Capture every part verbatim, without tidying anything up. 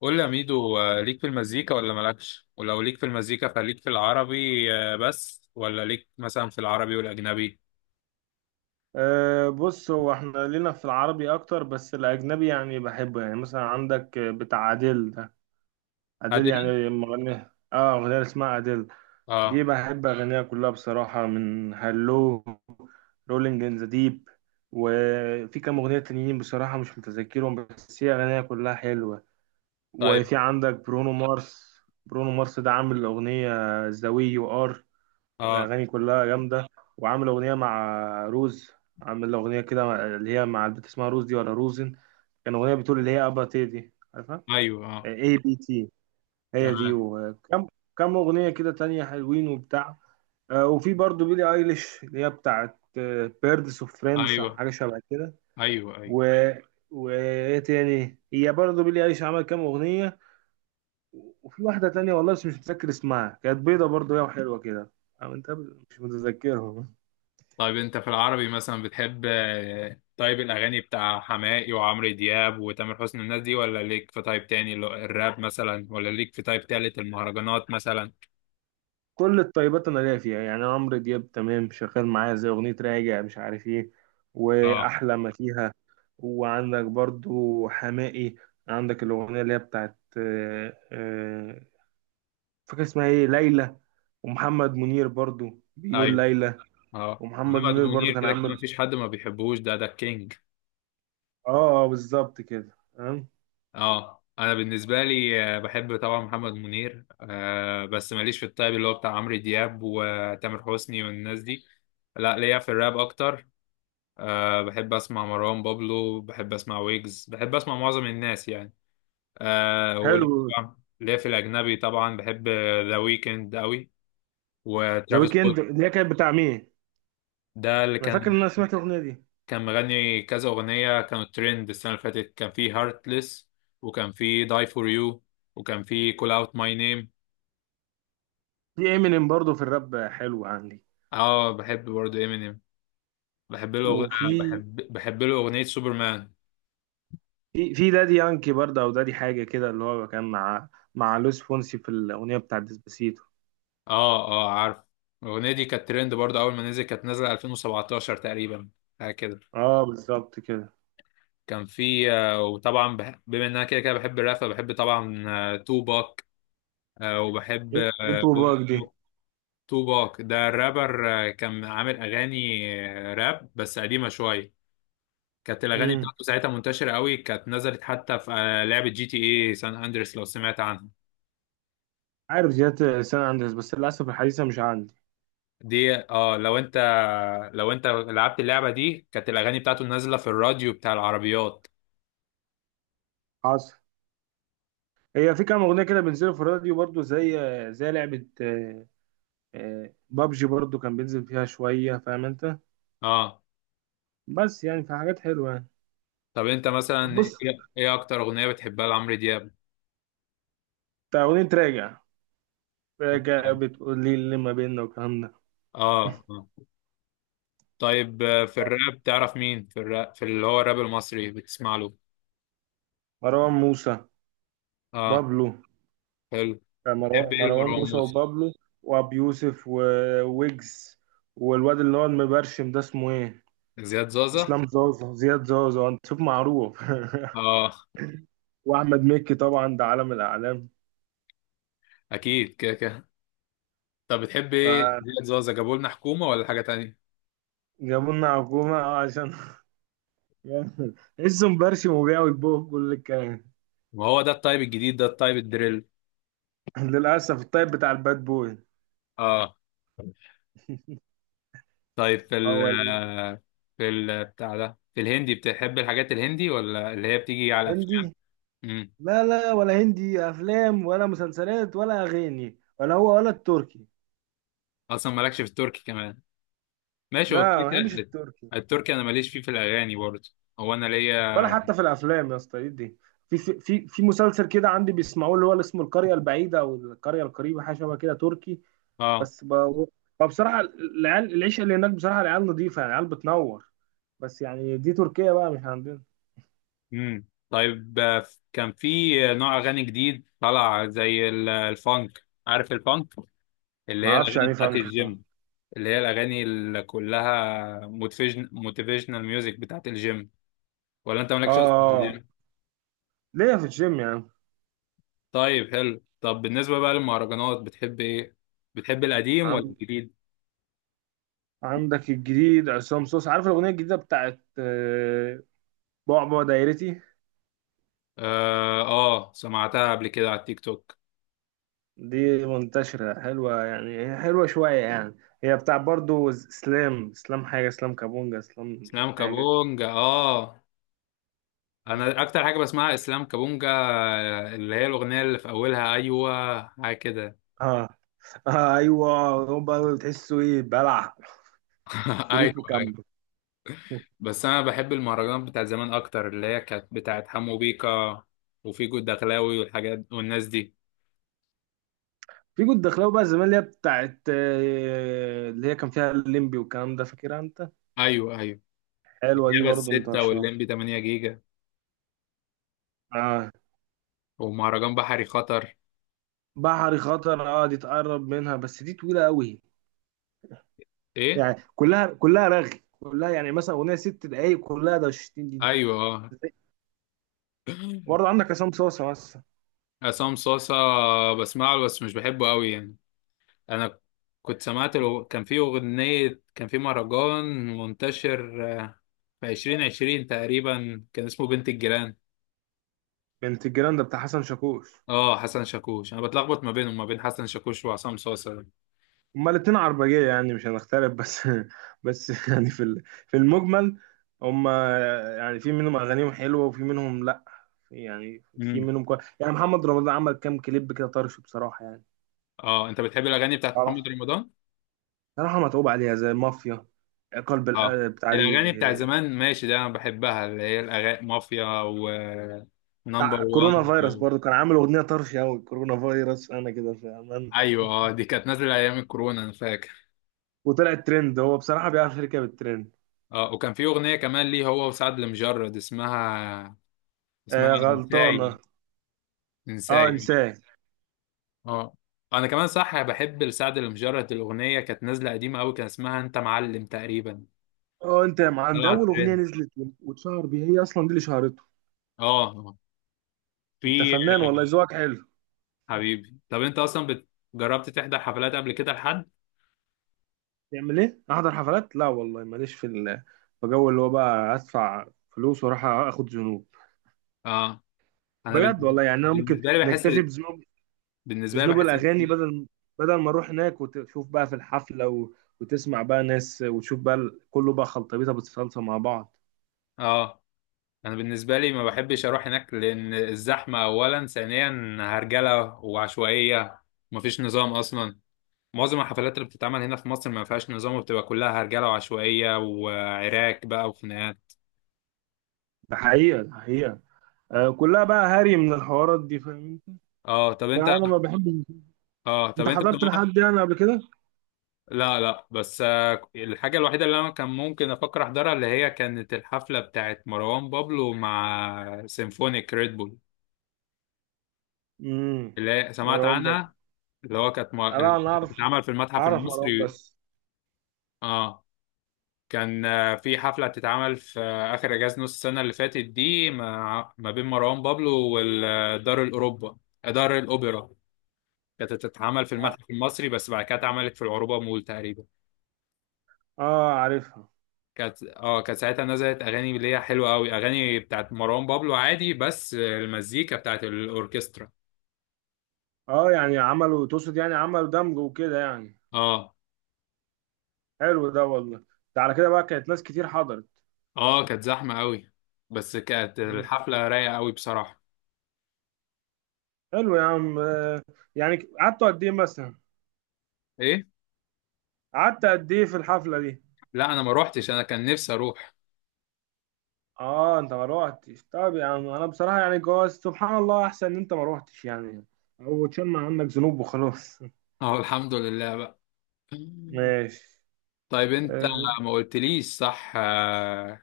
قول لي يا ميدو، آه، ليك في المزيكا ولا مالكش؟ ولو ليك في المزيكا فليك في العربي آه، بس، ولا ليك مثلا في العربي والاجنبي؟ أه، بص، هو احنا لينا في العربي اكتر، بس الاجنبي يعني بحبه. يعني مثلا عندك بتاع اديل ده. اديل هادري. يعني مغني. اه، اغنية اسمها اديل. دي اه. بحب اغانيها كلها بصراحة، من هالو، رولينج ان ذا ديب. وفي كام اغنية تانيين بصراحة مش متذكرهم، بس هي اغانيها كلها حلوة. طيب. وفي عندك برونو مارس. برونو مارس ده عامل اغنية ذا وي يو ار. اه. اغاني كلها جامده. وعامل اغنيه مع روز. عامل اغنيه كده مع- اللي هي مع البنت اسمها روز دي، ولا روزن. كان اغنيه بتقول اللي هي ابا تي دي، عارفها؟ ايوه. اه. اي بي تي. هي دي. تمام. وكم كم اغنيه كده تانية حلوين وبتاع. آه، وفي برضو بيلي ايليش، اللي هي بتاعت بيردس اوف فريندز، ايوه، حاجه شبه كده. ايوه، ايوه. و وايه تاني، هي برضو بيلي ايليش عمل كام اغنيه. وفي واحده تانية والله بس مش متذكر اسمها، كانت بيضه برضو هي وحلوة كده. أو انت، مش متذكرهم. طيب انت في العربي مثلا بتحب، آه، طيب، الاغاني بتاع حماقي وعمرو دياب وتامر حسني الناس دي، ولا ليك في تايب تاني اللي هو الراب مثلا، ولا ليك في تايب تالت المهرجانات مثلا؟ كل الطيبات انا ليا فيها. يعني عمرو دياب تمام شغال معايا، زي اغنيه راجع مش عارف ايه، اه. واحلى ما فيها. وعندك برضو حماقي. عندك الاغنيه اللي هي بتاعت آه، آه، فاكر اسمها ايه، ليلى. ومحمد منير برضو بيقول ايوه. ليلى. اه، ومحمد محمد منير منير برضو كان كده كده عامل. مفيش حد ما بيحبوش، ده ده الكينج. اه، آه، بالظبط كده، تمام. اه، انا بالنسبه لي آه، بحب طبعا محمد منير، آه، بس ماليش في الطيب اللي هو بتاع عمرو دياب وتامر حسني والناس دي. لا، ليا في الراب اكتر. آه، بحب اسمع مروان بابلو، بحب اسمع ويجز، بحب اسمع معظم الناس يعني. آه، وليا حلو. طبعاً- ليا في الاجنبي طبعا بحب ذا ويكند قوي، ذا وترافيس ويكند سكوت. اللي هي كانت بتاع مين؟ ده اللي انا فاكر كان، ان انا سمعت الاغنيه دي. كان مغني كذا اغنيه كانوا ترند السنه اللي فاتت، كان في هارتلess، وكان في داي فور يو، وكان في كول اوت ماي نيم. في امينيم برضو في الراب حلو عندي. اه، بحب برضه امينيم. بحب له أغ... آه، وفي بحب بحب له اغنيه سوبرمان. في في دادي يانكي برضه، او دادي حاجه كده، اللي هو كان مع مع لويس فونسي في الاغنيه بتاعت ديسباسيتو. اه، اه عارف. الاغنيه دي كانت ترند برضه، اول ما نزل كانت نازله ألفين وسبعتاشر تقريبا، حاجه كده. اه بالظبط كده. كان في، آه، وطبعا بح... بما ان انا كده كده بحب الراب، فبحب طبعا آه، توباك. آه، وبحب، انت آه، بوب- وباك دي. بوب- توباك ده الرابر، آه، كان عامل اغاني آه، راب بس قديمه شويه. كانت الاغاني امم بتاعته ساعتها منتشره قوي، كانت نزلت حتى في آه، لعبه جي تي اي سان اندريس، لو سمعت عنها. عارف زيادة السنة عندي، بس للأسف الحديثة مش عندي. دي، اه، لو انت لو انت لعبت اللعبه دي، كانت الاغاني بتاعته نازله في الراديو بتاع العربيات. حاصل. هي في كام أغنية كده بينزلوا في الراديو برضو، زي زي لعبة آه، آه، بابجي برضو كان بينزل فيها شوية، فاهم أنت؟ اه. بس يعني في حاجات حلوة يعني. طب انت مثلا بص. ايه إيه اكتر اغنيه بتحبها لعمرو دياب؟ بتاع أغنية راجع. راجع بتقول لي اللي ما بيننا والكلام ده. اه، اه. طيب، آه، في الراب، تعرف مين في الراب، في اللي هو الراب المصري بتسمع له؟ مروان موسى. اه. بابلو. حلو. كان بتحب مرو- ايه مروان لمروان موسى موسى؟ وبابلو، وابي يوسف وويجز، والواد اللي هو المبرشم ده اسمه ايه، زياد زازا. اسلام زازا، زياد زازا، انت شوف معروف. اه. واحمد مكي طبعا ده عالم الاعلام. اكيد كده كده. طب بتحب ايه فجابوا زياد زازا، جابوا لنا حكومه ولا حاجه تانية؟ لنا حكومه، اه، عشان لسه مبرشم وبيع ويبوه كل الكلام. ما هو ده التايب الجديد، ده التايب الدريل. للاسف الطيب بتاع الباد بوي. اه. طيب، في اه ال ولا. في ال بتاع ده، في الهندي بتحب الحاجات الهندي، ولا اللي هي بتيجي على افلام؟ هندي. امم. لا، لا، ولا هندي افلام، ولا مسلسلات، ولا اغاني، ولا هو ولا التركي. اصلا مالكش في التركي كمان؟ ماشي، هو لا، كده ما بحبش كده. التركي. التركي انا ماليش فيه، في الاغاني برضه. هو انا ولا ليا، حتى في الافلام يا اسطى، ايه دي؟ في في في في مسلسل كده عندي بيسمعوه، اللي هو اللي اسمه القريه البعيده او القريه القريبه، حاجه شبه كده، تركي. اه. بس ب... فبصراحه العيال، العيشه اللي هناك بصراحه العيال نظيفه، يعني العيال بتنور. بس يعني دي تركيا بقى، مش عندنا. امم. طيب، آه، كان في نوع اغاني جديد طلع زي ال- الفانك، عارف الفانك؟ اللي ما هي اعرفش الاغاني يعني إيه، بتاعت فهمت صح؟ الجيم، اللي هي الاغاني اللي كلها موتيفيشن، موتيفيشنال ميوزك بتاعت الجيم. ولا انت مالكش اصلا في اه. الجيم؟ ليه في الجيم يعني. طيب، حلو. طب بالنسبة بقى للمهرجانات، بتحب ايه؟ بتحب القديم ولا عن- الجديد؟ عندك الجديد عصام صوص، عارف الاغنيه الجديده بتاعت آه، بعبع دايرتي. اه، آه، سمعتها قبل كده على التيك توك. دي منتشرة حلوة، يعني هي حلوة شوية يعني. هي بتاع برضو اسلام، اسلام حاجة، اسلام كابونجا، اسلام اسلام حاجة كده. كابونجا، اه. انا اكتر حاجة بسمعها اسلام كابونجا، آه، اللي هي الاغنية اللي في اولها ايوه حاجة كده. اه، آه، ايوه. هم بقى بتحسوا ايه، بلع ايوه، شريط وكمل. ايوه. بس انا بحب المهرجانات بتاعت زمان اكتر، اللي هي كانت بتاعت حمو بيكا وفيجو الدخلاوي والحاجات والناس دي. في كنت دخلاوي بقى زمان اللي هي بتاعت آه، اللي هي كان فيها الليمبي والكلام ده، فاكرها انت. ايوه، ايوه. حلوة دي الجبل برضو الستة منتشرة. واللمبي تمنية جيجا، اه. ومهرجان بحري خطر. بحري خطر، اه دي تقرب منها، بس دي طويلة قوي. ايه؟ يعني كلها كلها رغي، كلها يعني، مثلا اغنية ست دقايق كلها ده ستين دي. ايوه. آه. آه، وبرضه عندك عصام صاصة مثلا. عصام صاصة، بسمع له بس مش بحبه قوي يعني. انا كنت سمعت له، كان في اغنية، كان في مهرجان منتشر آه، في عشرين عشرين تقريبا، كان اسمه بنت الجيران. بنت الجيران ده بتاع حسن شاكوش. اه، حسن شاكوش، انا بتلخبط ما بينهم، ما بين حسن شاكوش وعصام صاصة ده. هما الاتنين عربجية يعني، مش هنختلف بس بس يعني في ال- في المجمل. هما يعني في منهم أغانيهم حلوة وفي منهم لأ. يعني في امم. منهم كويس، يعني محمد رمضان عمل كام كليب كده طرش بصراحة يعني. اه، انت بتحب الاغاني بتاعت طبعا. محمد رمضان؟ صراحة متعوب عليها زي مافيا، قلب اه، القلب بتاع دي. الاغاني بتاع زمان ماشي، ده انا بحبها، اللي هي الاغاني مافيا، و نمبر بتاع وان كورونا فيروس و... برضه كان عامل أغنية طرش أوي، كورونا فيروس أنا كده في أمان. ايوه، اه، دي كانت نازله ايام الكورونا، انا فاكر. وطلع الترند، هو بصراحة بيعرف يركب الترند. اه، وكان في اغنيه كمان ليه، هو وسعد المجرد، اسمها، اسمها آه، انساي. غلطانة. اه انساي. انساه. اه. انا كمان صح، بحب لسعد المجرد الاغنيه كانت نازله قديمه قوي، كان اسمها انت معلم تقريبا. اه انت يا معلم ده طلعت اول اغنيه ترند. نزلت، واتشهر بيها، هي اصلا دي اللي شهرته. اه. آه. انت في، فنان والله، ذوقك حلو. حبيبي. طب انت اصلا بت- جربت تحضر حفلات قبل كده لحد؟ تعمل ايه احضر حفلات، لا والله ماليش في ال- في جو اللي هو بقى ادفع فلوس واروح اخد ذنوب. اه، انا بجد بن- والله، يعني انا ممكن بالنسبه لي بحس، نكتفي بذنوب بالنسبه لي بذنوب بحس الاغاني، بدل بدل ما اروح هناك وتشوف بقى في الحفله و... وتسمع بقى ناس وتشوف بقى ال- كله بقى خلطبيطه بتصلصه مع بعض. اه، انا بالنسبه لي ما بحبش اروح هناك، لان الزحمه اولا، ثانيا هرجله وعشوائيه ومفيش نظام اصلا. معظم الحفلات اللي بتتعمل هنا في مصر ما فيهاش نظام، وبتبقى كلها هرجله وعشوائيه وعراك بقى وخناقات. ده حقيقه، ده حقيقه. آه كلها بقى هري من الحوارات دي، فاهم انت؟ اه. طب انت، فانا ما بحبش. اه، طب انت انت حضرت كمان. لحد يعني قبل كده؟ لا، لا، بس آه، الحاجه الوحيده اللي انا كان ممكن افكر احضرها، اللي هي كانت الحفله بتاعت مروان بابلو مع سيمفونيك ريد بول، امم اللي هي سمعت مروان بابلو. عنها. اللي هو كانت م- اللي لا انا كانت اعرف بتتعمل في المتحف اعرف مروان المصري. بس. اه، كان آه، في حفلة بتتعمل في آه، آخر إجازة نص السنة اللي فاتت دي، مع- ما بين مروان بابلو والدار الأوروبا، دار الأوبرا. كانت بتتعمل في اه، المتحف المصري، بس بعد كده اتعملت في العروبة مول تقريبا. آه، عارفها. كانت اه كانت ساعتها نزلت أغاني اللي هي حلوة أوي، أغاني بتاعت مروان بابلو عادي، بس آه، المزيكا بتاعت الأوركسترا. اه يعني عملوا، تقصد يعني عملوا دمج وكده يعني. اه. حلو ده والله. ده على كده بقى كانت ناس كتير حضرت. اه، كانت زحمة أوي، بس كانت مم. الحفلة رايقة أوي بصراحة. حلو يا عم، آه، يعني قعدتوا قد ايه مثلا؟ إيه؟ قعدت قد ايه في الحفلة دي؟ لا، أنا ما روحتش، أنا كان نفسي أروح. اه انت ما روحتش، طب يا عم انا بصراحة يعني جواز سبحان الله احسن ان انت ما روحتش يعني، او تشمع عنك ذنوب وخلاص. اه، الحمد لله بقى. ماشي. طيب، انت آه، ما قلتليش صح، آه،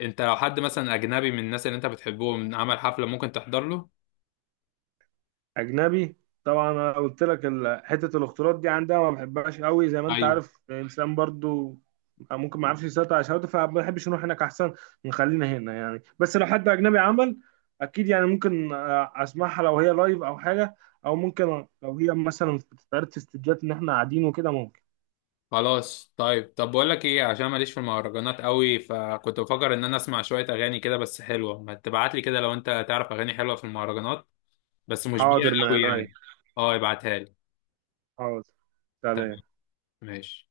انت لو حد مثلا اجنبي من الناس اللي انت بتحبهم عمل حفلة، ممكن تحضر له؟ اجنبي. طبعا انا قلت لك ال- حته الاختلاط دي عندها ما بحبهاش قوي، زي ما انت ايوه. عارف، انسان برضو ممكن ما يعرفش يسيطر على شهوته، فما بحبش نروح هناك احسن. نخلينا هنا يعني. بس لو حد اجنبي عمل، اكيد يعني ممكن آه، اسمعها لو هي لايف او حاجه، او ممكن لو هي مثلا بتتعرض في استوديوهات ان احنا قاعدين وكده ممكن. خلاص، طيب. طب بقول لك ايه، عشان ماليش في المهرجانات قوي، فكنت بفكر ان انا اسمع شوية اغاني كده بس حلوة، ما تبعت لي كده لو انت تعرف اغاني حلوة في المهرجانات، بس مش بيها حاضر من قوي عينيا. يعني. اه، ابعتها لي. حاضر. تمام. سلام. ماشي.